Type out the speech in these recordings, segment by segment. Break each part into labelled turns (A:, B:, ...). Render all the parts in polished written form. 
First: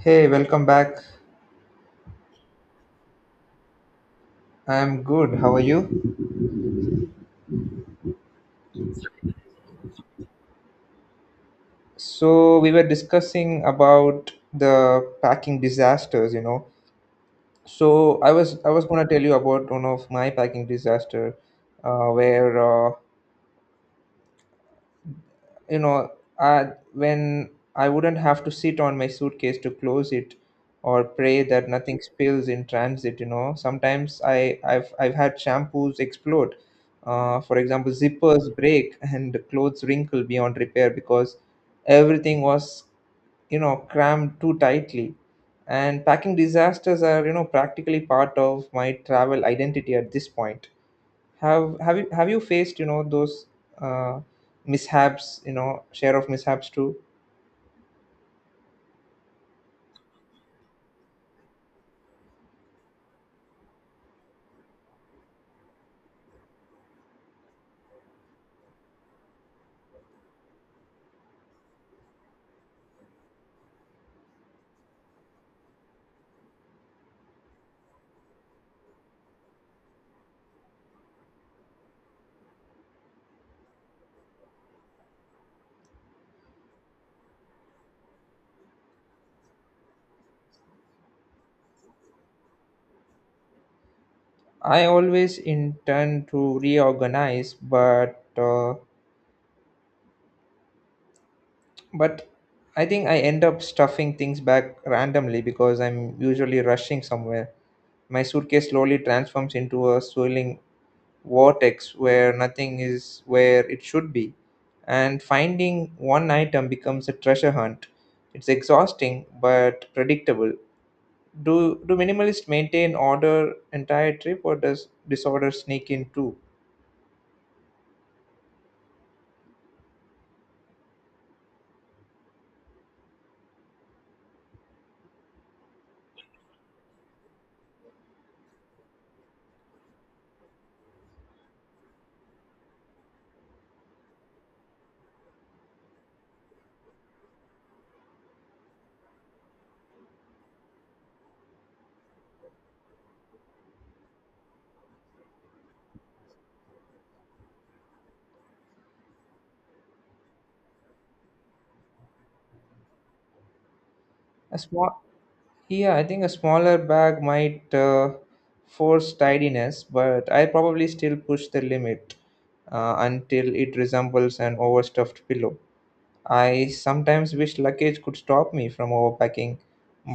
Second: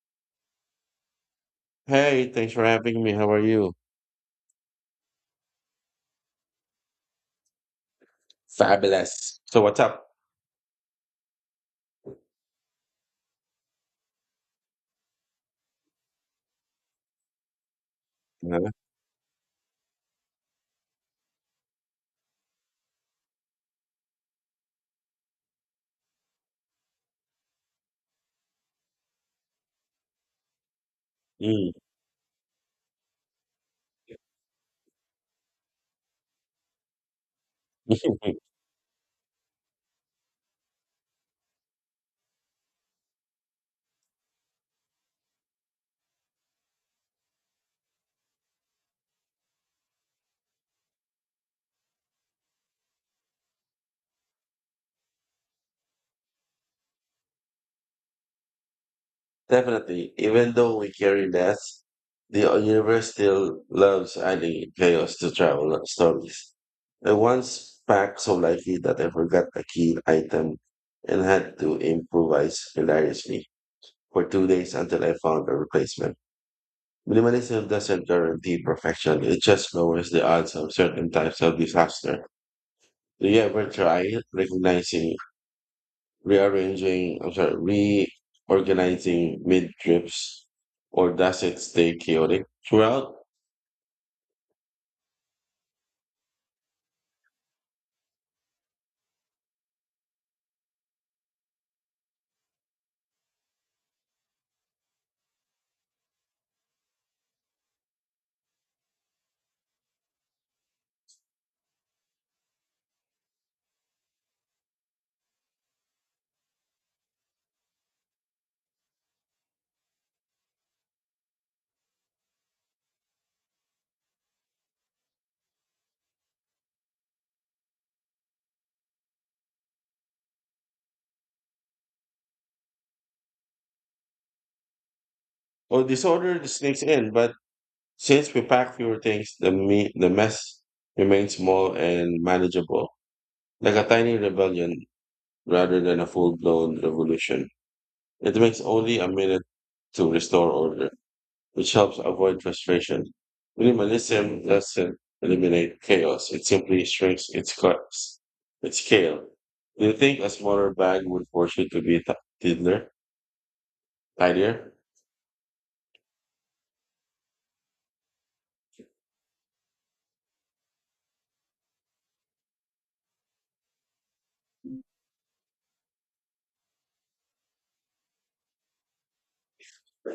A: Hey, welcome back.
B: Hey, thanks for having me. How are you?
A: I'm good. How are you?
B: Fabulous. So what's up?
A: We were discussing about the packing disasters. I
B: You
A: was
B: know?
A: I was going to tell you about one of my packing disaster where uh, you know uh, when I wouldn't have to sit on my suitcase to close it or pray that
B: Mm.
A: nothing spills in transit. Sometimes I've had shampoos explode, for example, zippers break and clothes wrinkle beyond repair because everything was, crammed too tightly. And packing disasters are, practically part of my travel identity at this point. Have you faced, those uh, mishaps, share of mishaps too?
B: Definitely. Even though we carry less, the universe still loves adding chaos to travel stories. I once packed so lightly that I forgot a key item and had to improvise hilariously for 2 days until I found a replacement. Minimalism doesn't guarantee perfection, it just lowers the odds of certain types of disaster. Do you ever try recognizing, rearranging, I'm sorry, reorganizing mid-trips, or does it stay chaotic throughout?
A: I always intend to reorganize, but I think I end up stuffing things back randomly because I'm usually rushing somewhere. My suitcase slowly transforms into a swirling vortex where nothing is where it should be, and finding one item becomes a treasure hunt. It's exhausting but predictable. Do minimalists maintain order entire trip, or does disorder sneak in too?
B: Or disorder sneaks in, but since we pack fewer things, the mess remains small and manageable, like a tiny rebellion rather than a full-blown revolution. It takes only a minute to restore order, which helps avoid frustration. Minimalism doesn't eliminate chaos, it simply shrinks its cost, its scale. Do you think a smaller bag would force you to be tidier?
A: A
B: Tidier?
A: small, yeah, I think a smaller bag might force tidiness, but I probably still push the limit until it resembles an overstuffed pillow. I sometimes wish luggage could stop me from overpacking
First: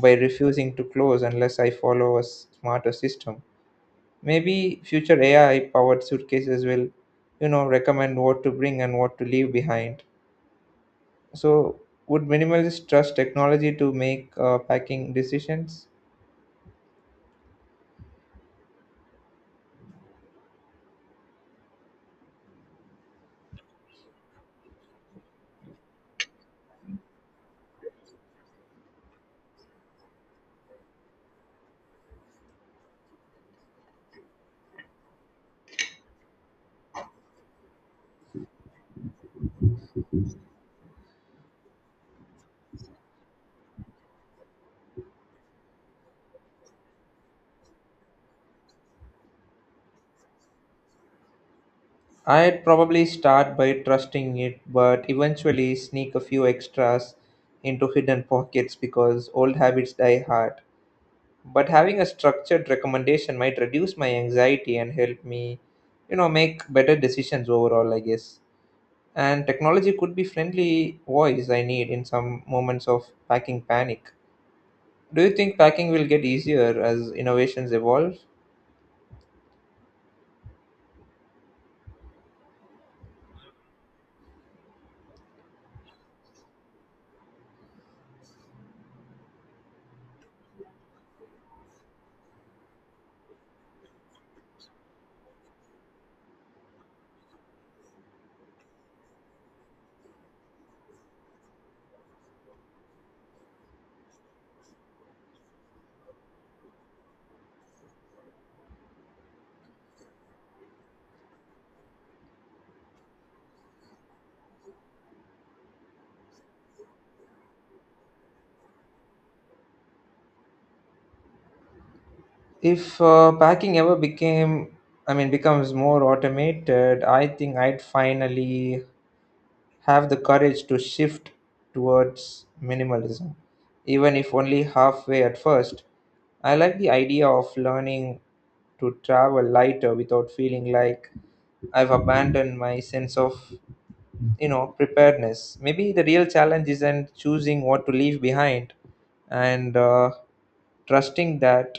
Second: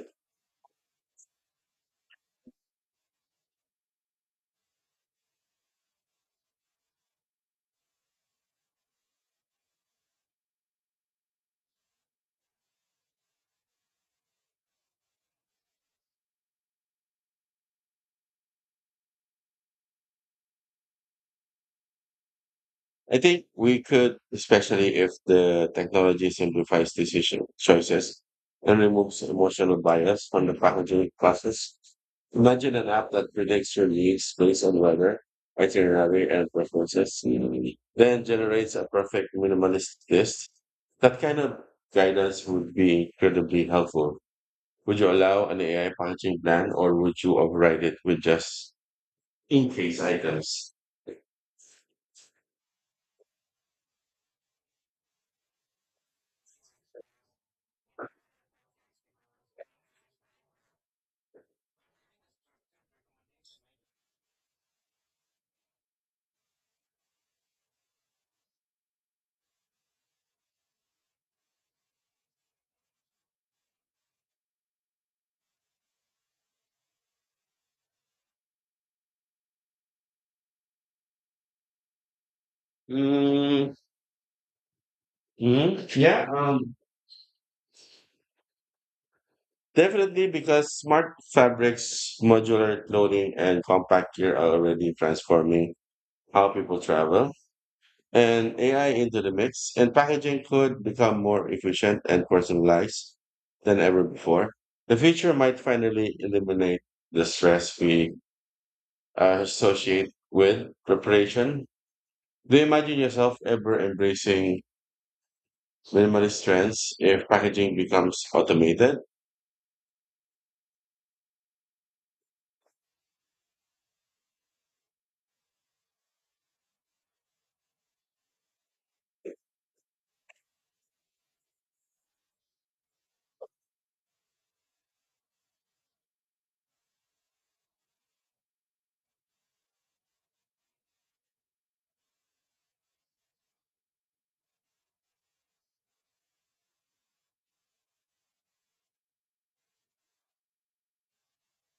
A: by refusing to close unless I follow a smarter system. Maybe future AI powered suitcases will, you know, recommend what to bring and what to leave behind. So, would minimalists trust technology to make packing decisions?
B: I think we could, especially if the technology simplifies decision choices and removes emotional bias from the packaging process. Imagine an app that predicts your needs based on weather, itinerary, and preferences, then generates a perfect minimalist list. That kind of guidance would be incredibly helpful. Would you allow an AI packaging plan, or would you override it with just in case items?
A: I'd probably start by trusting it, but eventually sneak a few extras into hidden pockets because old habits die hard. But having a structured recommendation might reduce my anxiety and help me, you know, make better decisions overall, I guess. And technology could be friendly voice I need in some moments of packing panic. Do you think packing will get easier as innovations evolve?
B: Mm, hmm. Yeah. Definitely, because smart fabrics, modular clothing, and compact gear are already transforming how people travel. And AI into the mix, and packaging could become more efficient and personalized than ever before. The future might finally eliminate the stress we associate with preparation. Do you imagine yourself ever embracing minimalist trends if packaging becomes automated?
A: If packing ever became, I mean, becomes more automated, I think I'd finally have the courage to shift towards minimalism, even if only halfway at first. I like the idea of learning to travel lighter without feeling like I've abandoned my sense of, you know, preparedness. Maybe the real challenge isn't choosing what to leave behind and trusting that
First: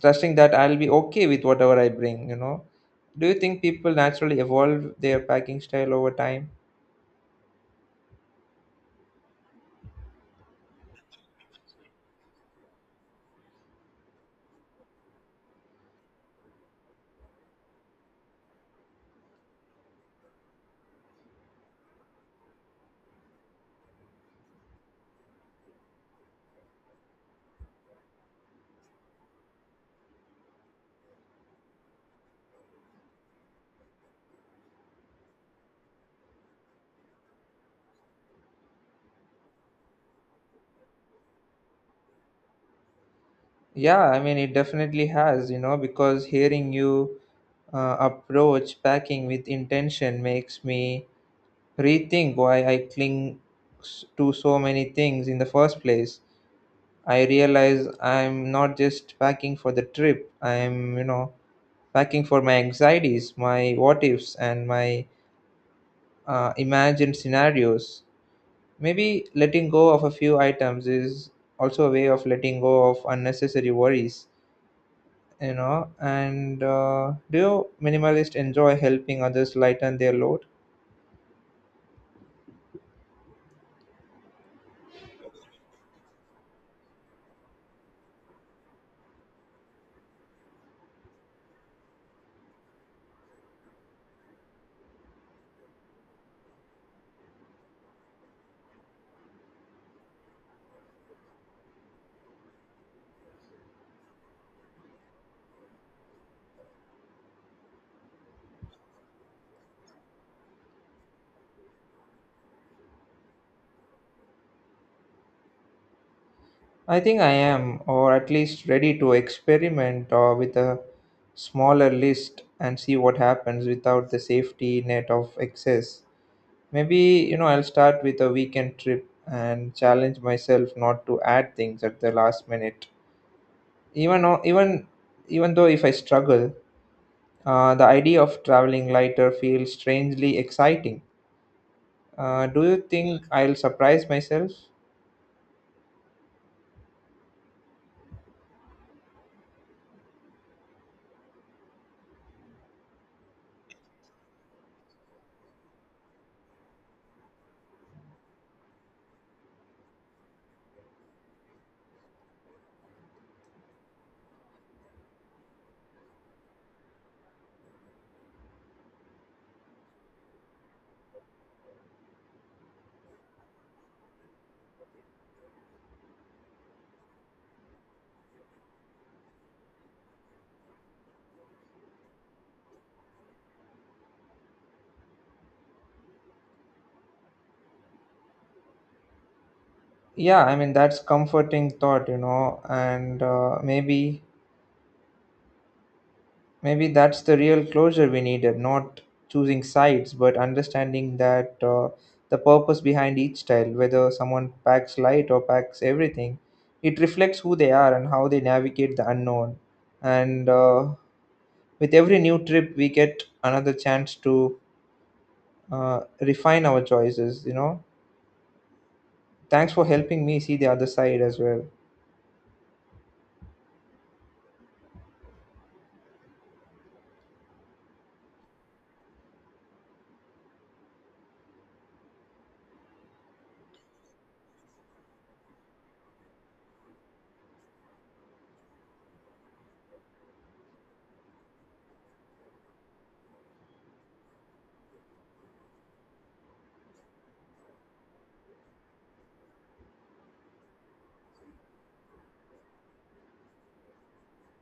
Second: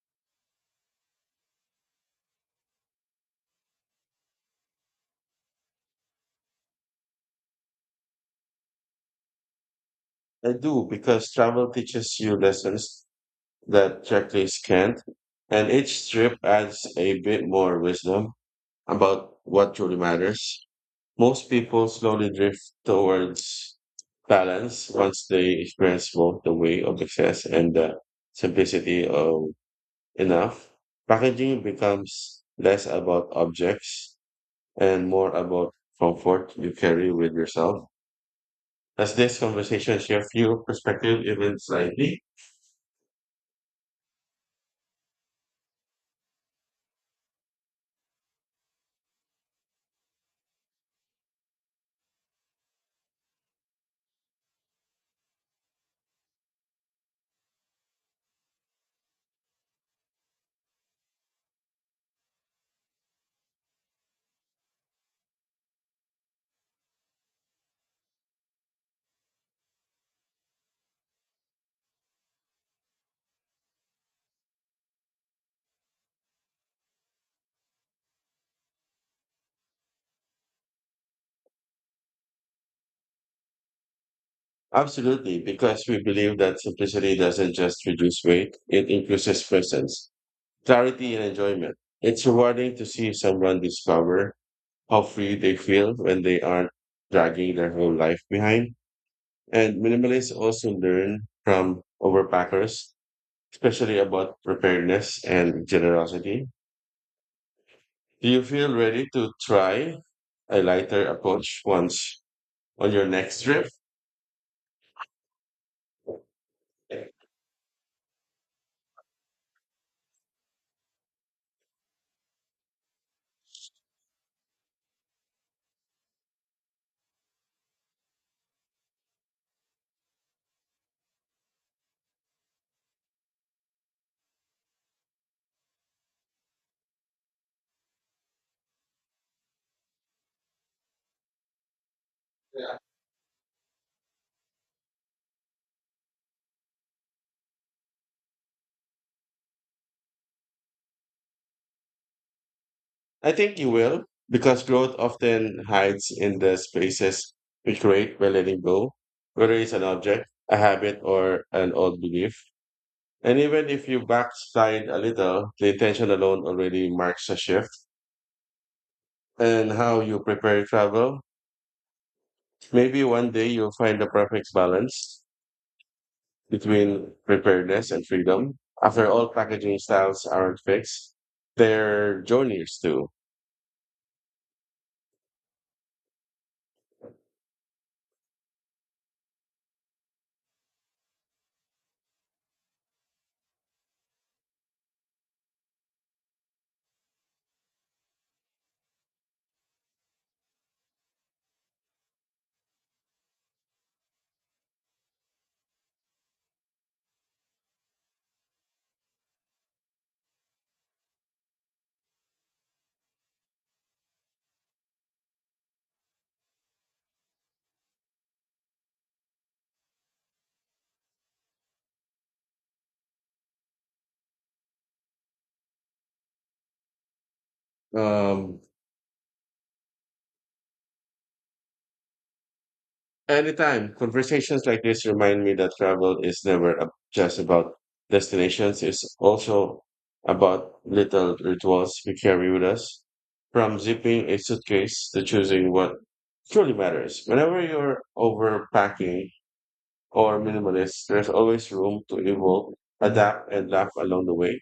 A: trusting that I'll be okay with whatever I bring, you know. Do you think people naturally evolve their packing style over time?
B: I do, because travel teaches you lessons that checklists can't, and each trip adds a bit more wisdom about what truly matters. Most people slowly drift towards balance once they experience both the way of success and the simplicity of enough. Packaging becomes less about objects and more about comfort you carry with yourself. Does this conversation shift your perspective even slightly?
A: Yeah, I mean, it definitely has, you know, because hearing you approach packing with intention makes me rethink why I cling to so many things in the first place. I realize I'm not just packing for the trip, I'm, you know, packing for my anxieties, my what ifs, and my imagined scenarios. Maybe letting go of a few items is also a way of letting go of unnecessary worries, you know. And do you minimalist enjoy helping others lighten their load?
B: Absolutely, because we believe that simplicity doesn't just reduce weight, it increases presence, clarity, and enjoyment. It's rewarding to see someone discover how free they feel when they aren't dragging their whole life behind. And minimalists also learn from overpackers, especially about preparedness and generosity. Do you feel ready to try a lighter approach once on your next trip?
A: I think I am, or at least ready to experiment with a smaller list and see what happens without the safety net of excess. Maybe, you know, I'll start with a weekend trip and challenge myself not to add things at the last minute. Even, o- even, even though if I struggle, the idea of traveling lighter feels strangely exciting. Do you think I'll surprise myself?
B: I think you will, because growth often hides in the spaces we create by letting go, whether it's an object, a habit, or an old belief. And even if you backslide a little, the intention alone already marks a shift. And how you prepare travel, maybe one day you'll find the perfect balance between preparedness and freedom. After all, packaging styles aren't fixed, they're journeys too.
A: Yeah, I mean that's comforting thought, you know, and maybe that's the real closure we needed, not choosing sides, but understanding that the purpose behind each style, whether someone packs light or packs everything, it reflects who they are and how they navigate the unknown. And with every new trip, we get another chance to refine our choices, you know. Thanks for helping me see the other side as well.
B: Um, Anytime conversations like this remind me that travel is never just about destinations, it's also about little rituals we carry with us, from zipping a suitcase to choosing what truly matters. Whenever you're overpacking or minimalist, there's always room to evolve, adapt, and laugh along the way.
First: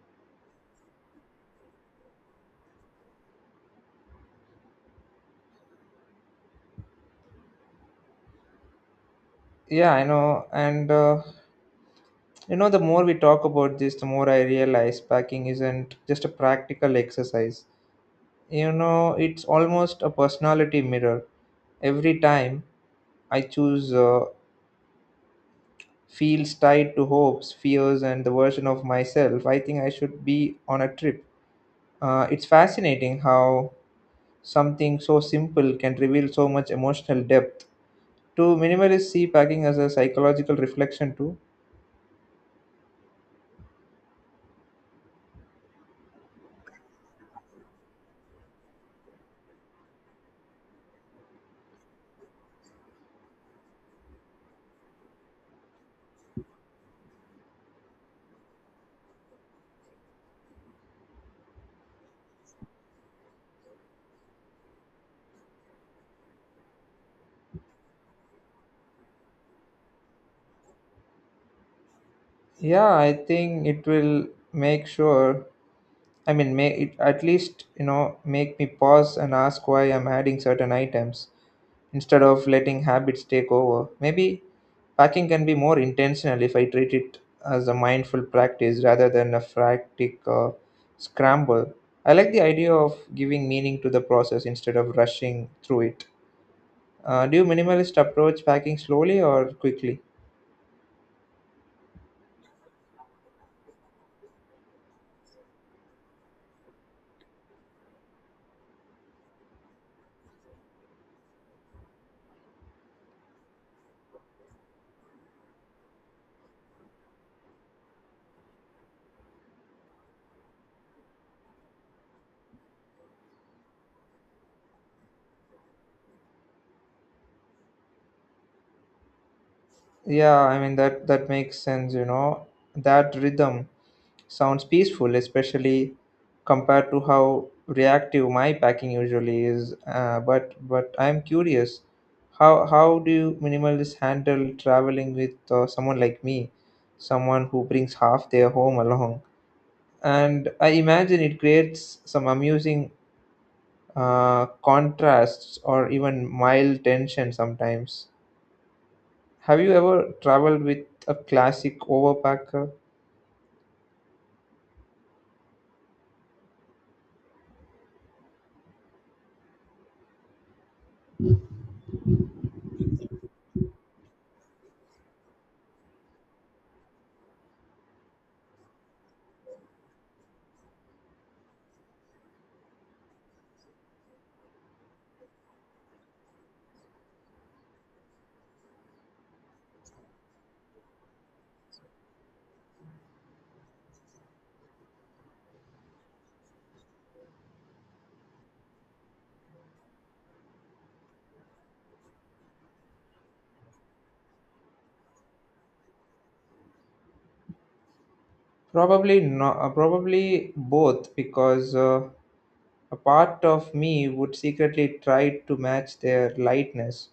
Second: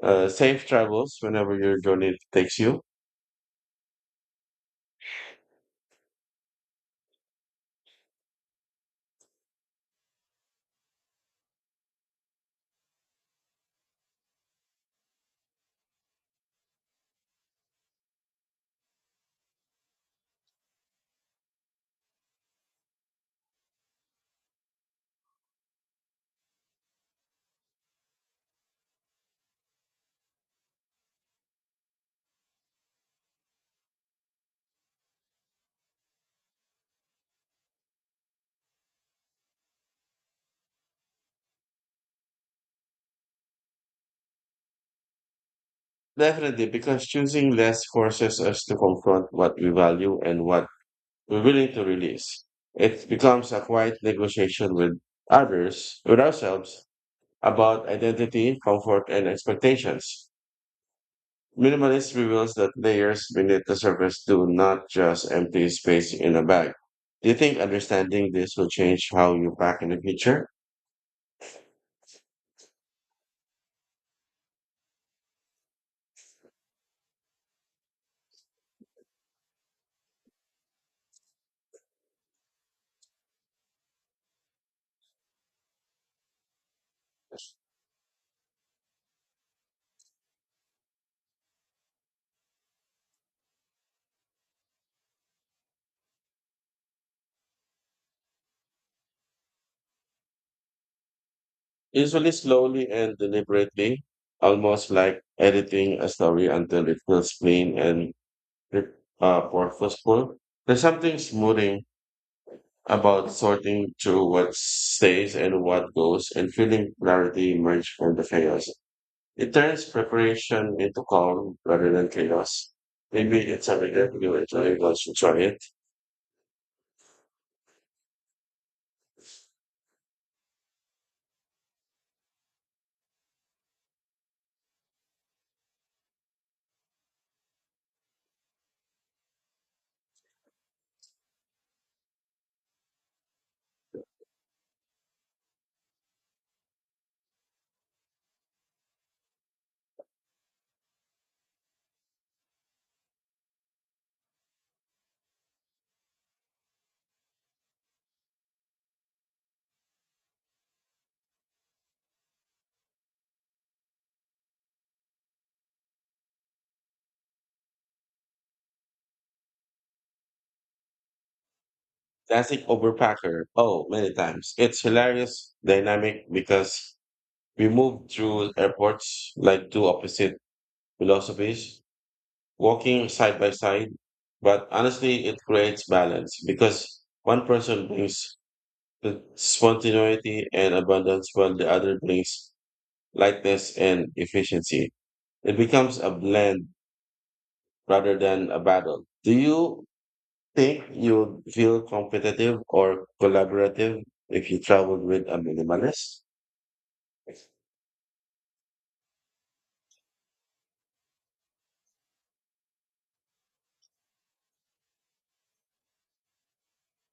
B: Safe travels whenever your journey takes you.
A: Yeah, I know, and you know, the more we talk about this, the more I realize packing isn't just a practical exercise, you know. It's almost a personality mirror. Every time I choose, feels tied to hopes, fears and the version of myself I think I should be on a trip. It's fascinating how something so simple can reveal so much emotional depth. Do minimalists see packing as a psychological reflection too?
B: Definitely, because choosing less forces us to confront what we value and what we're willing to release. It becomes a quiet negotiation with others, with ourselves, about identity, comfort, and expectations. Minimalist reveals that layers beneath the surface do not just empty space in a bag. Do you think understanding this will change how you pack in the future?
A: Yeah, I think it will make sure, I mean, may it at least, you know, make me pause and ask why I'm adding certain items instead of letting habits take over. Maybe packing can be more intentional if I treat it as a mindful practice rather than a frantic scramble. I like the idea of giving meaning to the process instead of rushing through it. Do you minimalist approach packing slowly or quickly?
B: Usually slowly and deliberately, almost like editing a story until it feels clean and purposeful. There's something smoothing about sorting through what stays and what goes and feeling clarity emerge from the chaos. It turns preparation into calm rather than chaos. Maybe it's something that you enjoy once you try it.
A: Yeah, I mean that makes sense, you know. That rhythm sounds peaceful, especially compared to how reactive my packing usually is. But I'm curious, how do you minimalists handle traveling with someone like me, someone who brings half their home along? And I imagine it creates some amusing contrasts or even mild tension sometimes. Have you ever traveled with a classic overpacker?
B: Classic overpacker. Oh, many times. It's hilarious, dynamic, because we moved through airports like two opposite philosophies, walking side by side. But honestly, it creates balance, because one person brings the spontaneity and abundance, while the other brings lightness and efficiency. It becomes a blend rather than a battle. Do you think you'd feel competitive or collaborative if you traveled with a minimalist? It's
A: Probably not. Probably both, because a part of me would secretly try to match their lightness,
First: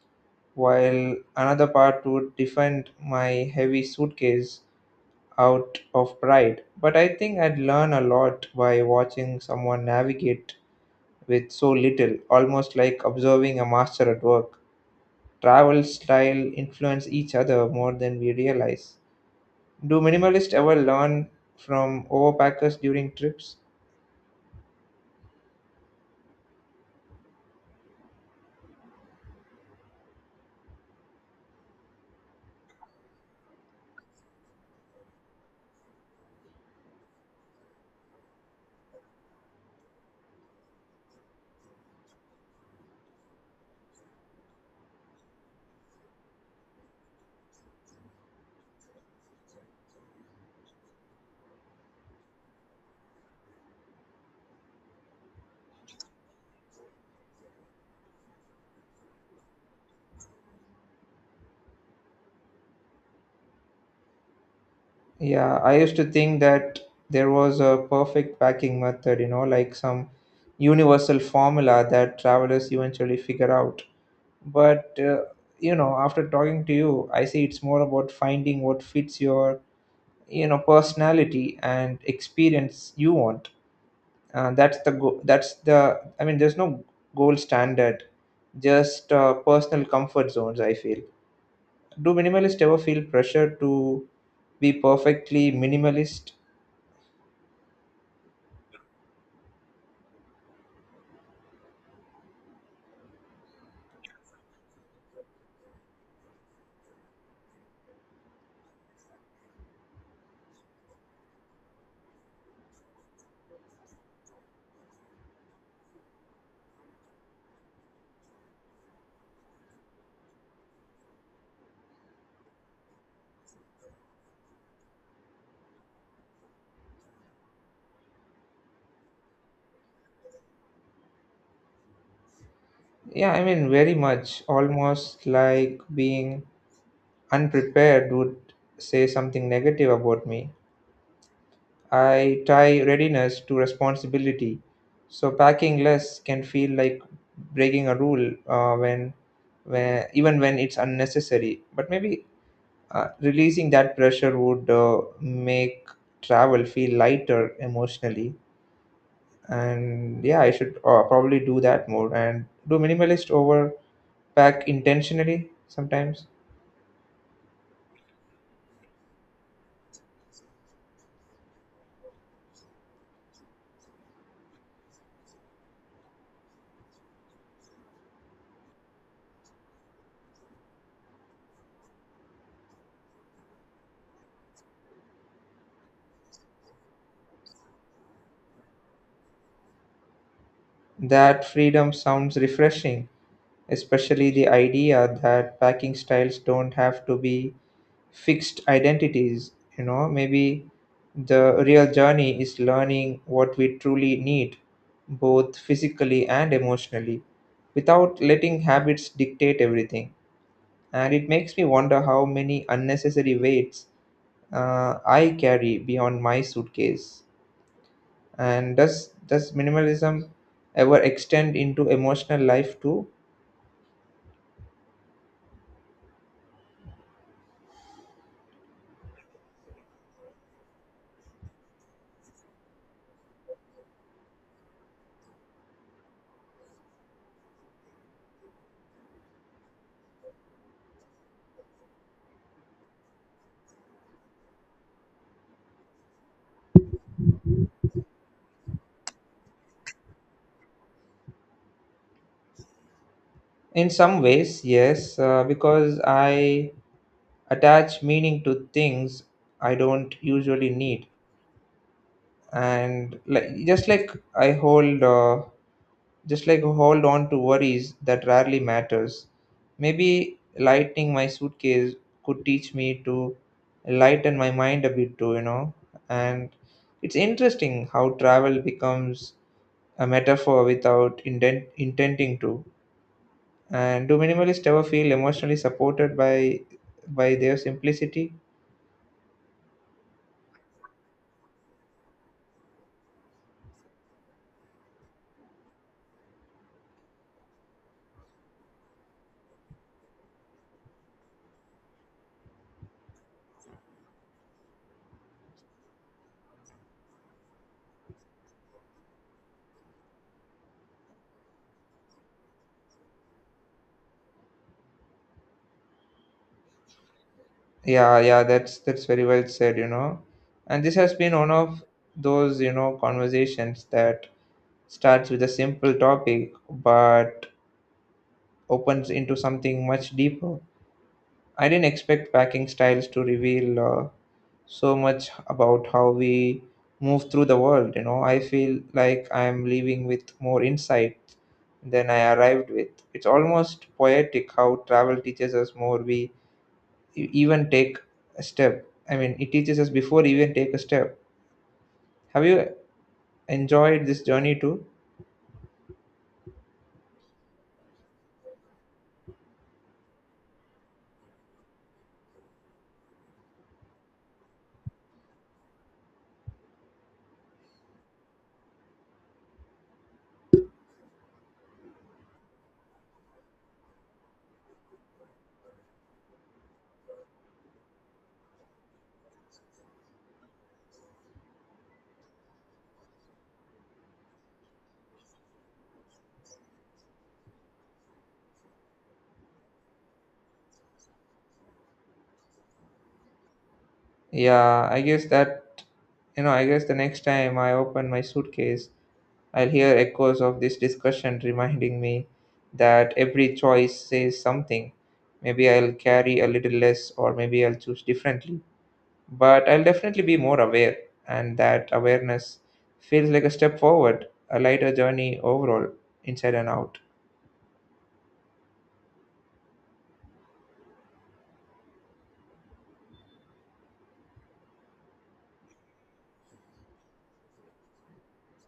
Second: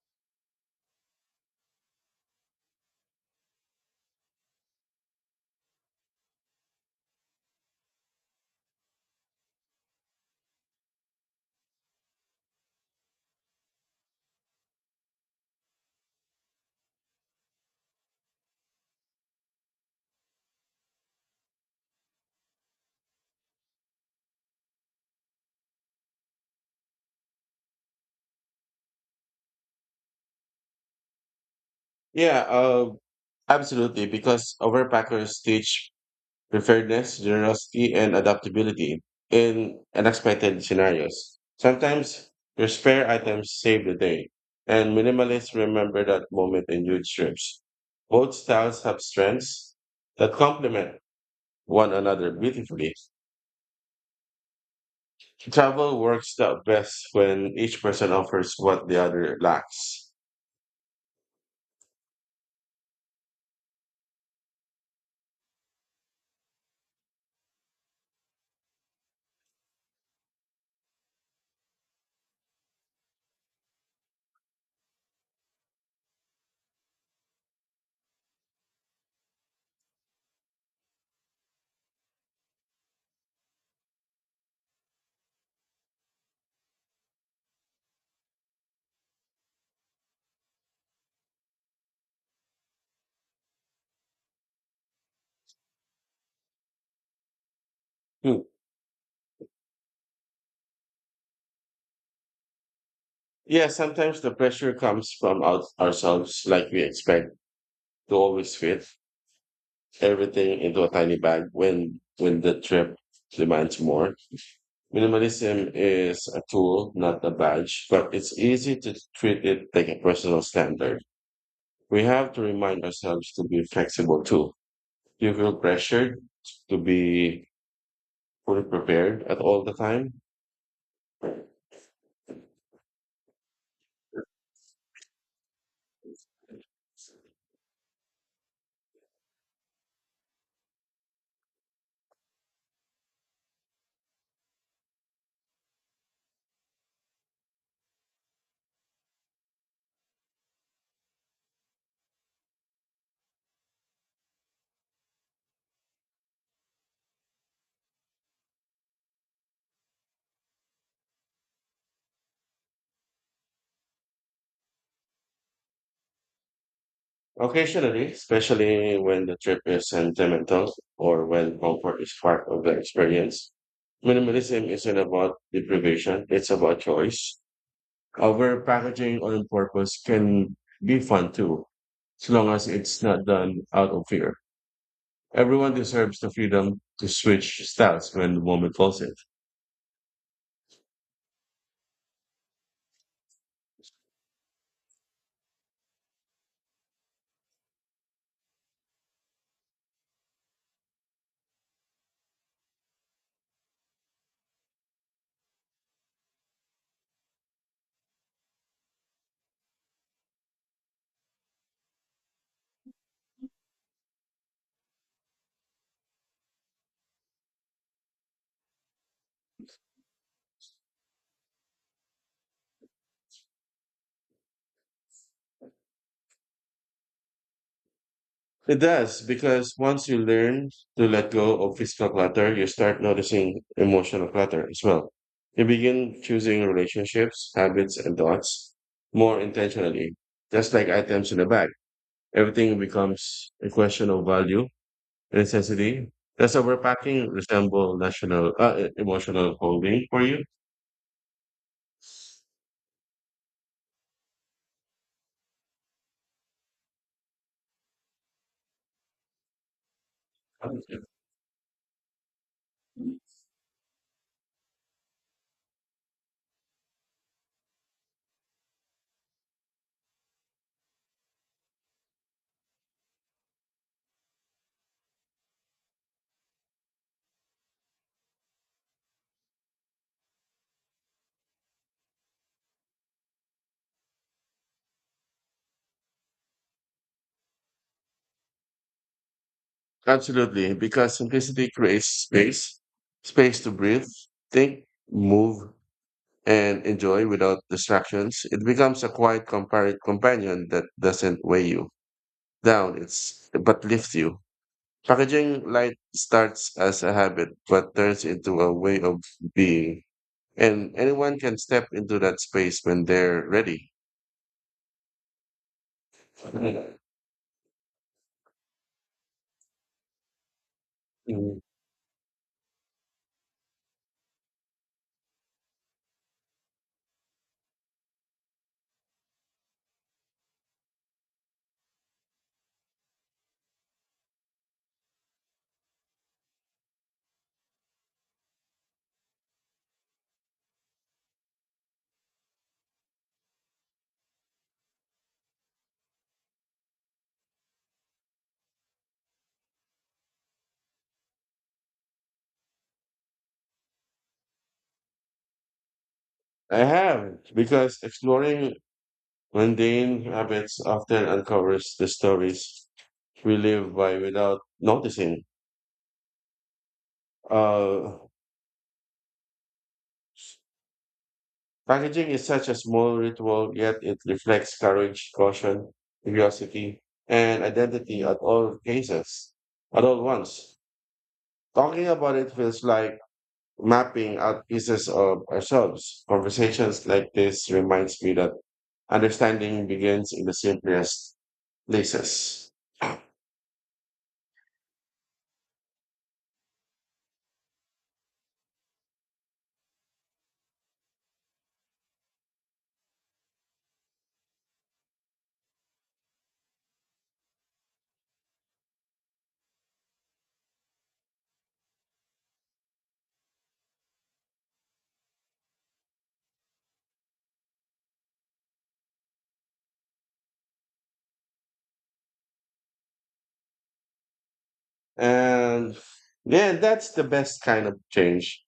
A: while another part would defend my heavy suitcase out of pride. But I think I'd learn a lot by watching someone navigate with so little, almost like observing a master at work. Travel style influence each other more than we realize. Do minimalists ever learn from overpackers during trips?
B: Yeah, absolutely. Because overpackers teach preparedness, generosity, and adaptability in unexpected scenarios. Sometimes your spare items save the day, and minimalists remember that moment in huge trips. Both styles have strengths that complement one another beautifully. Travel works out best when each person offers what the other lacks.
A: Yeah, I used to think that there was a perfect packing method, you know, like some universal formula that travelers eventually figure out. But, you know, after talking to you, I see it's more about finding what fits your, you know, personality and experience you want. That's the go- that's the I mean, there's no gold standard, just personal comfort zones, I feel. Do minimalists ever feel pressure to be perfectly minimalist?
B: Hmm. Yeah, sometimes the pressure comes from out ourselves, like we expect to always fit everything into a tiny bag when the trip demands more. Minimalism is a tool, not a badge, but it's easy to treat it like a personal standard. We have to remind ourselves to be flexible too. You feel pressured to be fully prepared at all the time.
A: Yeah, I mean, very much. Almost like being unprepared would say something negative about me. I tie readiness to responsibility. So packing less can feel like breaking a rule even when it's unnecessary. But maybe releasing that pressure would make travel feel lighter emotionally. And yeah, I should probably do that more. And do minimalist over pack intentionally sometimes?
B: Occasionally, especially when the trip is sentimental or when comfort is part of the experience. Minimalism isn't about deprivation, it's about choice. However, packaging on purpose can be fun too, as long as it's not done out of fear. Everyone deserves the freedom to switch styles when the moment calls it.
A: That freedom sounds refreshing, especially the idea that packing styles don't have to be fixed identities, you know. Maybe the real journey is learning what we truly need, both physically and emotionally, without letting habits dictate everything. And it makes me wonder how many unnecessary weights I carry beyond my suitcase. And does minimalism ever extend into emotional life too?
B: It does, because once you learn to let go of physical clutter, you start noticing emotional clutter as well. You begin choosing relationships, habits, and thoughts more intentionally, just like items in a bag. Everything becomes a question of value and necessity. Does overpacking resemble national emotional holding for you?
A: In some ways, yes, because I attach meaning to things I don't usually need, and like just like I hold. Just like hold on to worries that rarely matters. Maybe lightening my suitcase could teach me to lighten my mind a bit too, you know. And it's interesting how travel becomes a metaphor without intending to. And do minimalists ever feel emotionally supported by their simplicity?
B: Absolutely, because simplicity creates space, space to breathe, think, move, and enjoy without distractions. It becomes a quiet companion that doesn't weigh you down, it's but lifts you. Packaging light starts as a habit but turns into a way of being, and anyone can step into that space when they're ready. Mm.
A: Yeah, that's very well said, you know. And this has been one of those, you know, conversations that starts with a simple topic but opens into something much deeper. I didn't expect packing styles to reveal so much about how we move through the world. You know, I feel like I'm leaving with more insight than I arrived with. It's almost poetic how travel teaches us more. We e- even take a step. I mean, it teaches us before we even take a step. Have you enjoyed this journey too?
B: I have, because exploring mundane habits often uncovers the stories we live by without noticing. Uh, Packaging is such a small ritual, yet it reflects courage, caution, curiosity, and identity at all cases, at all once. Talking about it feels like mapping out pieces of ourselves. Conversations like this reminds me that understanding begins in the simplest places.
A: Yeah, I guess that, you know, I guess the next time I open my suitcase, I'll hear echoes of this discussion reminding me that every choice says something. Maybe I'll carry a little less, or maybe I'll choose differently. But I'll definitely be more aware, and that awareness feels like a step forward, a lighter journey overall, inside and out.
B: And yeah, that's the best kind of change.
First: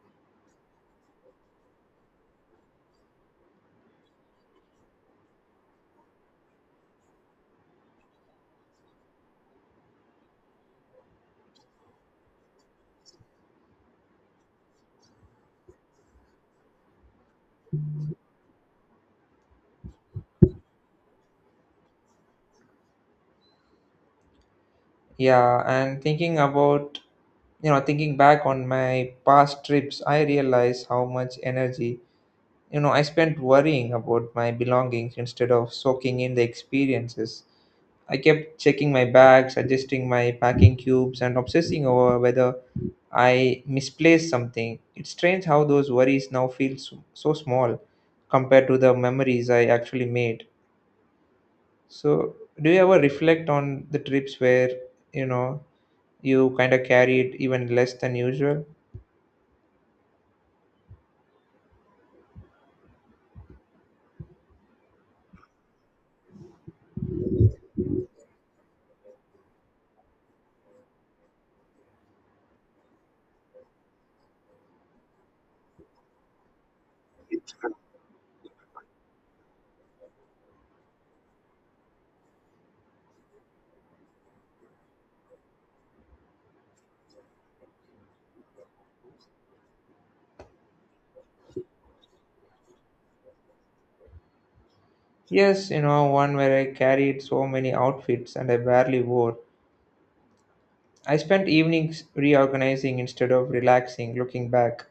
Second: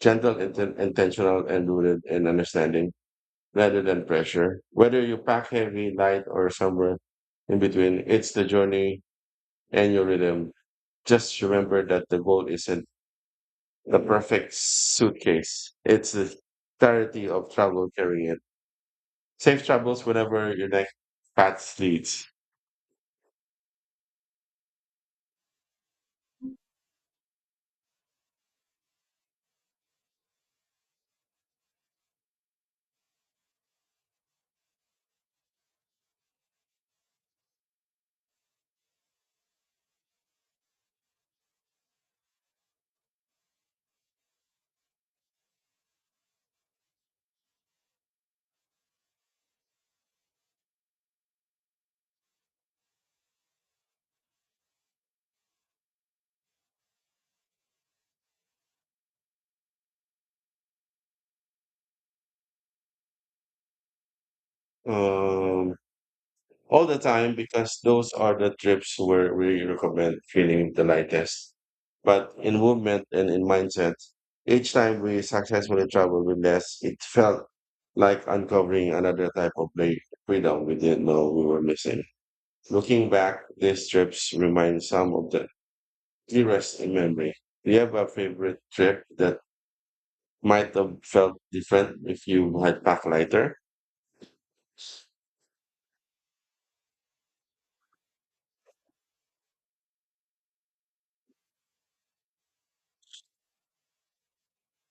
B: Gentle, intentional, and rooted in understanding, rather than pressure. Whether you pack heavy, light, or somewhere in between, it's the journey and your rhythm. Just remember that the goal isn't the perfect suitcase. It's the clarity of travel carrying it. Safe travels whenever your next path leads.
A: Yeah, and thinking about, you know, thinking back on my past trips, I realize how much energy, you know, I spent worrying about my belongings instead of soaking in the experiences. I kept checking my bags, adjusting my packing cubes, and obsessing over whether I misplaced something. It's strange how those worries now feel so, so small compared to the memories I actually made. So, do you ever reflect on the trips where, you know, you kind of carried even less than usual?
B: Um, all the time, because those are the trips where we recommend feeling the lightest. But in movement and in mindset, each time we successfully traveled with less, it felt like uncovering another type of play freedom we didn't know we were missing. Looking back, these trips remind some of the clearest in memory. Do you have a favorite trip that might have felt different if you had packed lighter?
A: Yes, you know, one where I carried so many outfits and I barely wore. I spent evenings reorganizing instead of relaxing. Looking back,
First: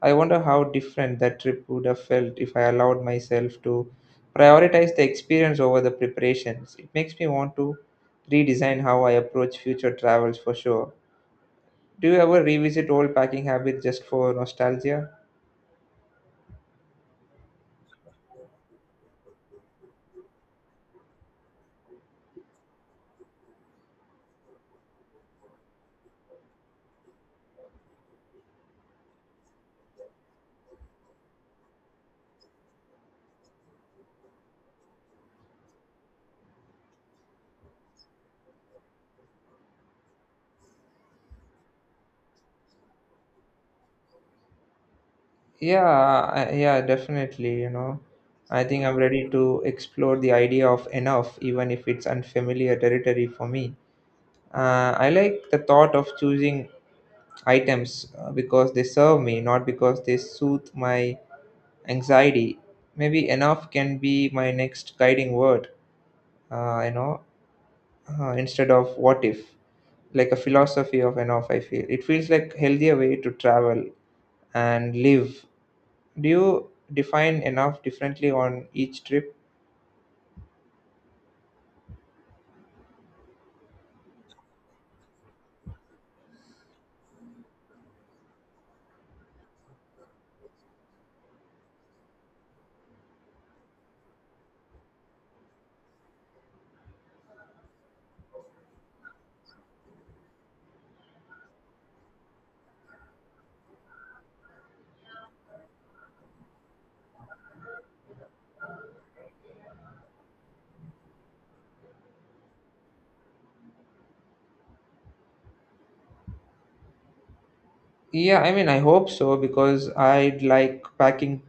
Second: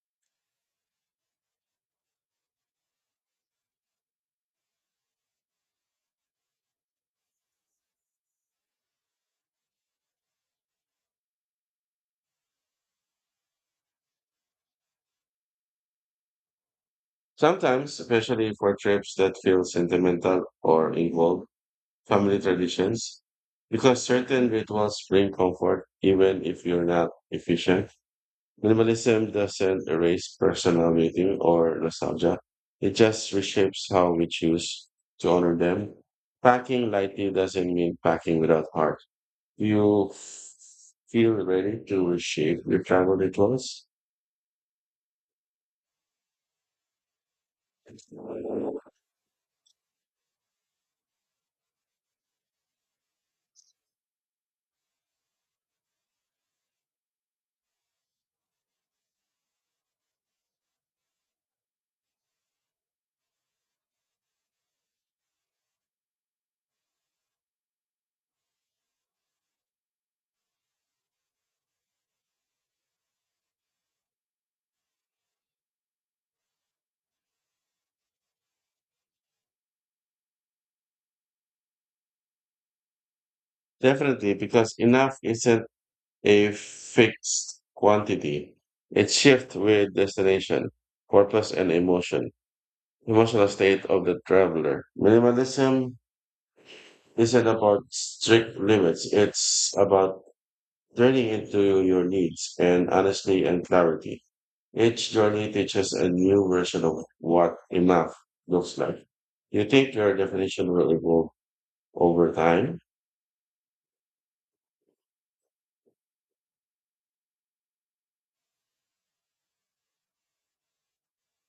A: I wonder how different that trip would have felt if I allowed myself to prioritize the experience over the preparations. It makes me want to redesign how I approach future travels for sure. Do you ever revisit old packing habits just for nostalgia?
B: Sometimes, especially for trips that feel sentimental or involved family traditions, because certain rituals bring comfort even if you're not efficient. Minimalism doesn't erase personal meaning or nostalgia. It just reshapes how we choose to honor them. Packing lightly doesn't mean packing without heart. Do you feel ready to reshape your travel rituals?
A: Yeah, definitely. You know, I think I'm ready to explore the idea of enough, even if it's unfamiliar territory for me. I like the thought of choosing items because they serve me, not because they soothe my anxiety. Maybe enough can be my next guiding word, uh, you know, instead of what if, like a philosophy of enough, I feel. It feels like healthier way to travel and live. Do you define enough differently on each trip?
B: Definitely, because enough isn't a fixed quantity. It shifts with destination, purpose, and emotion. Emotional state of the traveler. Minimalism isn't about strict limits. It's about turning into your needs and honesty and clarity. Each journey teaches a new version of what enough looks like. You think your definition will evolve over time?
A: Yeah, I mean, I hope so because I'd like packing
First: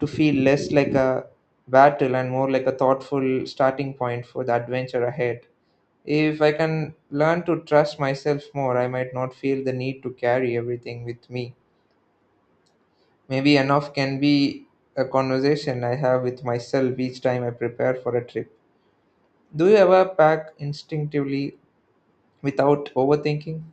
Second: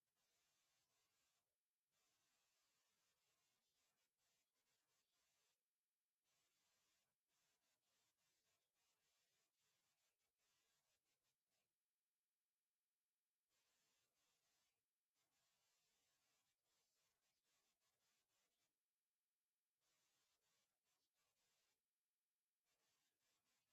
A: to feel less like a battle and more like a thoughtful starting point for the adventure ahead. If I can learn to trust myself more, I might not feel the need to carry everything with me. Maybe enough can be a conversation I have with myself each time I prepare for a trip. Do you ever pack instinctively without overthinking?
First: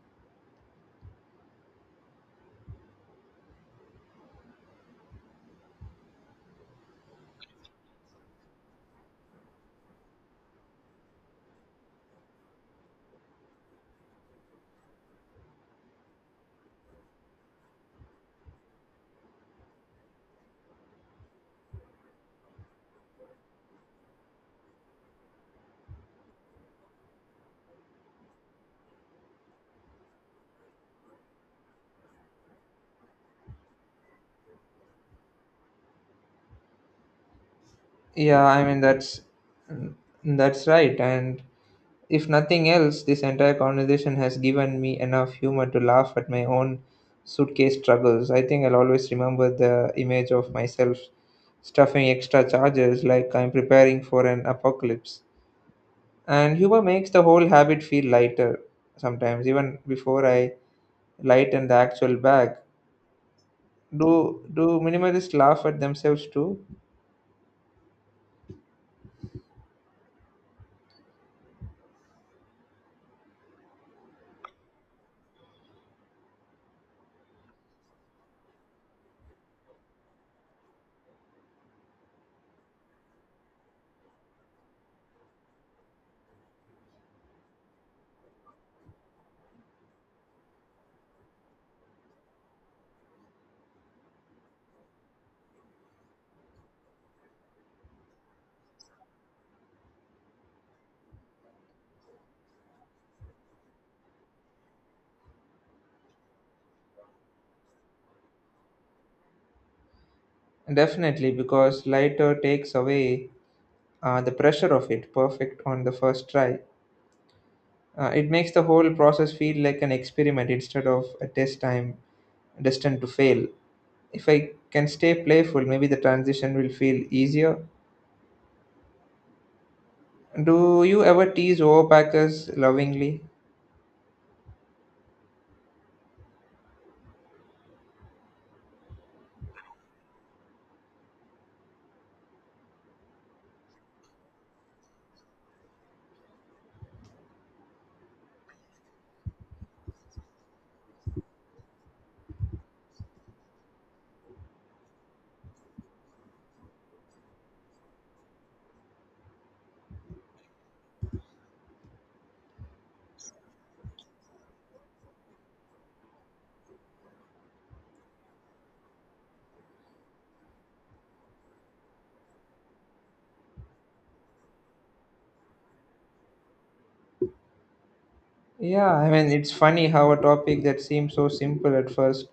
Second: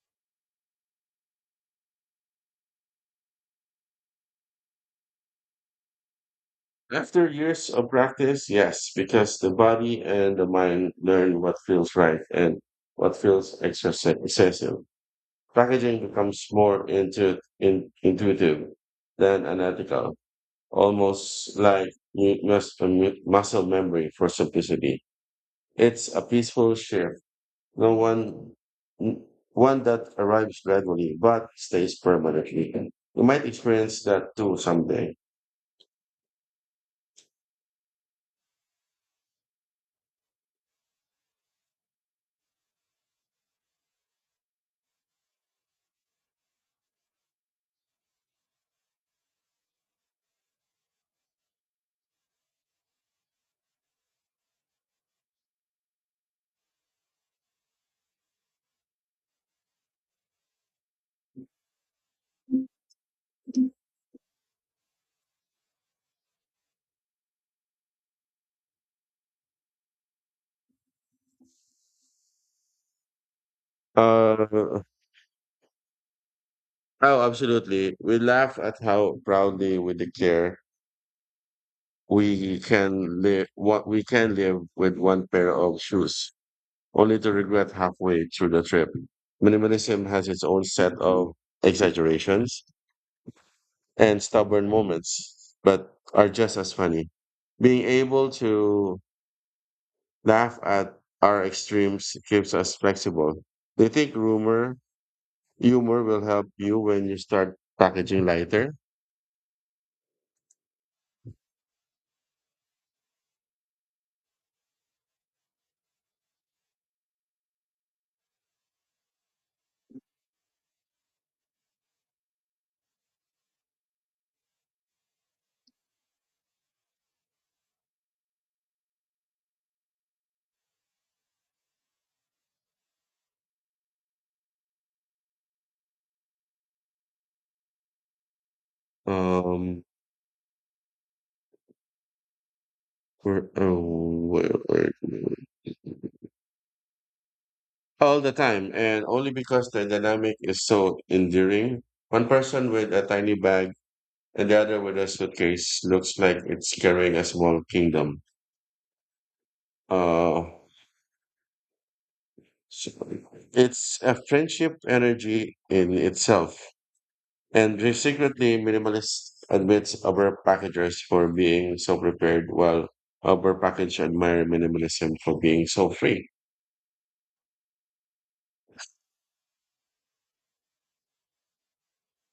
B: After years of practice, yes, because the body and the mind learn what feels right and what feels excessive. Packaging becomes more intuitive than unethical, almost like muscle memory for simplicity. It's a peaceful shift, no one, n- one that arrives gradually but stays permanently. You might experience that too someday.
A: Yeah, I mean that's right. And if nothing else, this entire conversation has given me enough humor to laugh at my own suitcase struggles. I think I'll always remember the image of myself stuffing extra charges like I'm preparing for an apocalypse. And humor makes the whole habit feel lighter sometimes, even before I lighten the actual bag. Do minimalists laugh at themselves too?
B: Uh, Oh, absolutely. We laugh at how proudly we declare we can live what we can live with one pair of shoes, only to regret halfway through the trip. Minimalism has its own set of exaggerations and stubborn moments, but are just as funny. Being able to laugh at our extremes keeps us flexible. Do you think rumor humor will help you when you start packaging lighter?
A: Definitely, because lighter takes away the pressure of it perfect on the first try. It makes the whole process feel like an experiment instead of a test time destined to fail. If I can stay playful, maybe the transition will feel easier. Do you ever tease overpackers lovingly?
B: Um, For oh, where- All the time, and only because the dynamic is so endearing. One person with a tiny bag and the other with a suitcase looks like it's carrying a small kingdom. Uh, so it's a friendship energy in itself, and the secretly minimalist admits overpackagers for being so prepared, while overpackage admire minimalism for being so free.
A: Yeah, I mean, it's funny how a topic that seemed so simple at first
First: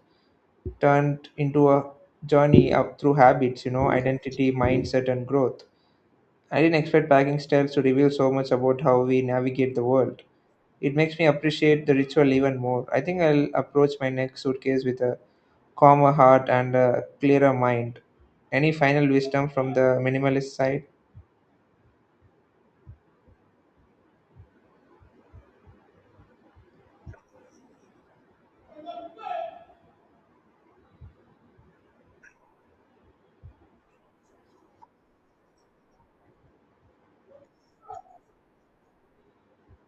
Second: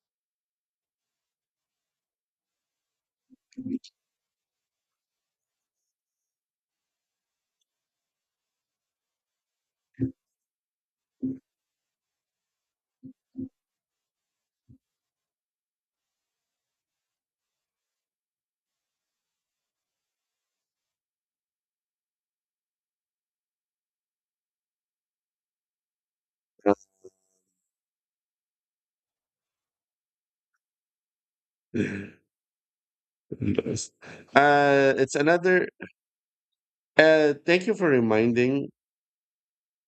A: turned into a journey up through habits, you know, identity, mindset, and growth. I didn't expect packing styles to reveal so much about how we navigate the world. It makes me appreciate the ritual even more. I think I'll approach my next suitcase with a calmer heart and a clearer mind. Any final wisdom from the minimalist side?
B: Yes. It's another. Thank you for reminding.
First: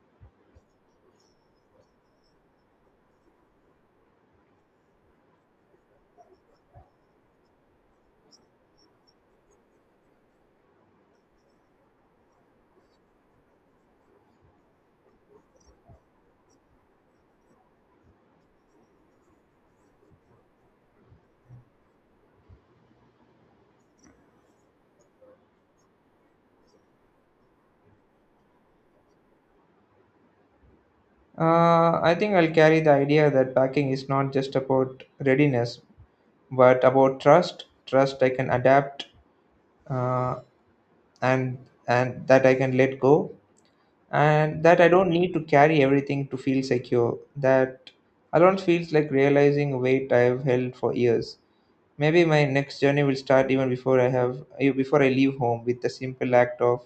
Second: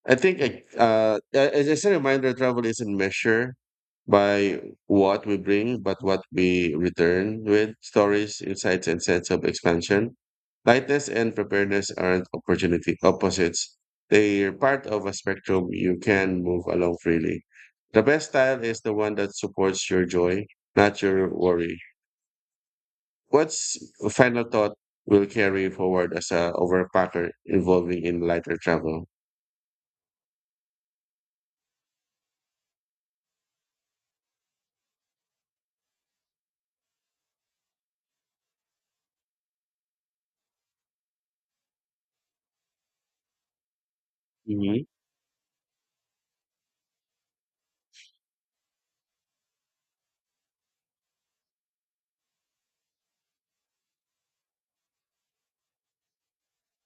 B: I think like, a- As a reminder, travel isn't measured by what we bring, but what we return with stories, insights, and sense of expansion. Lightness and preparedness aren't opportunity opposites. They are part of a spectrum you can move along freely. The best style is the one that supports your joy, not your worry. What's a final thought will carry forward as a overpacker involving in lighter travel?
A: I think I'll carry the idea that packing is not just about readiness, but about trust. Trust I can adapt, uh, and and that I can let go, and that I don't need to carry everything to feel secure. That alone feels like realizing a weight I've held for years. Maybe my next journey will start even before I before I leave home with the simple act of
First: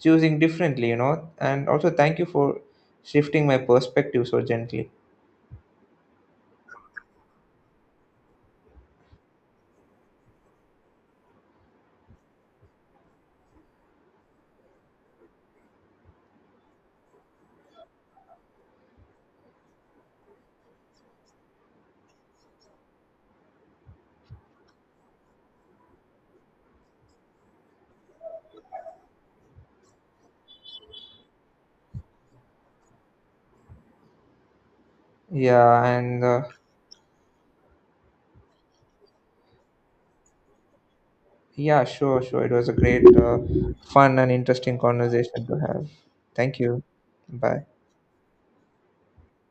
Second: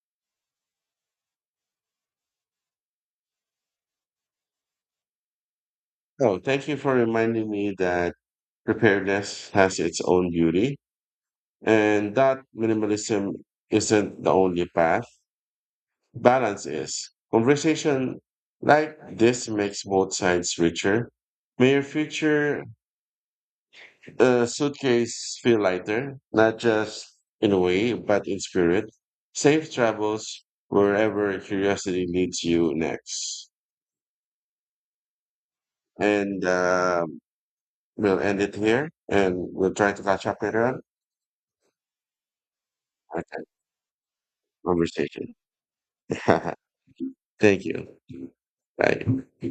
A: choosing differently, you know. And also thank you for shifting my perspective so gently.
B: Oh, thank you for reminding me that preparedness has its own beauty and that minimalism isn't the only path. Balance is. Conversation like this makes both sides richer. May your future suitcase feel lighter, not just in a way, but in spirit. Safe travels wherever curiosity leads you next.
A: Yeah, and
B: And we'll end it here, and we'll try to catch up later on.
A: yeah, sure. It was a great,
B: Okay.
A: fun and interesting
B: Conversation.
A: conversation to have. Thank you.
B: Thank
A: Bye.
B: you. Bye.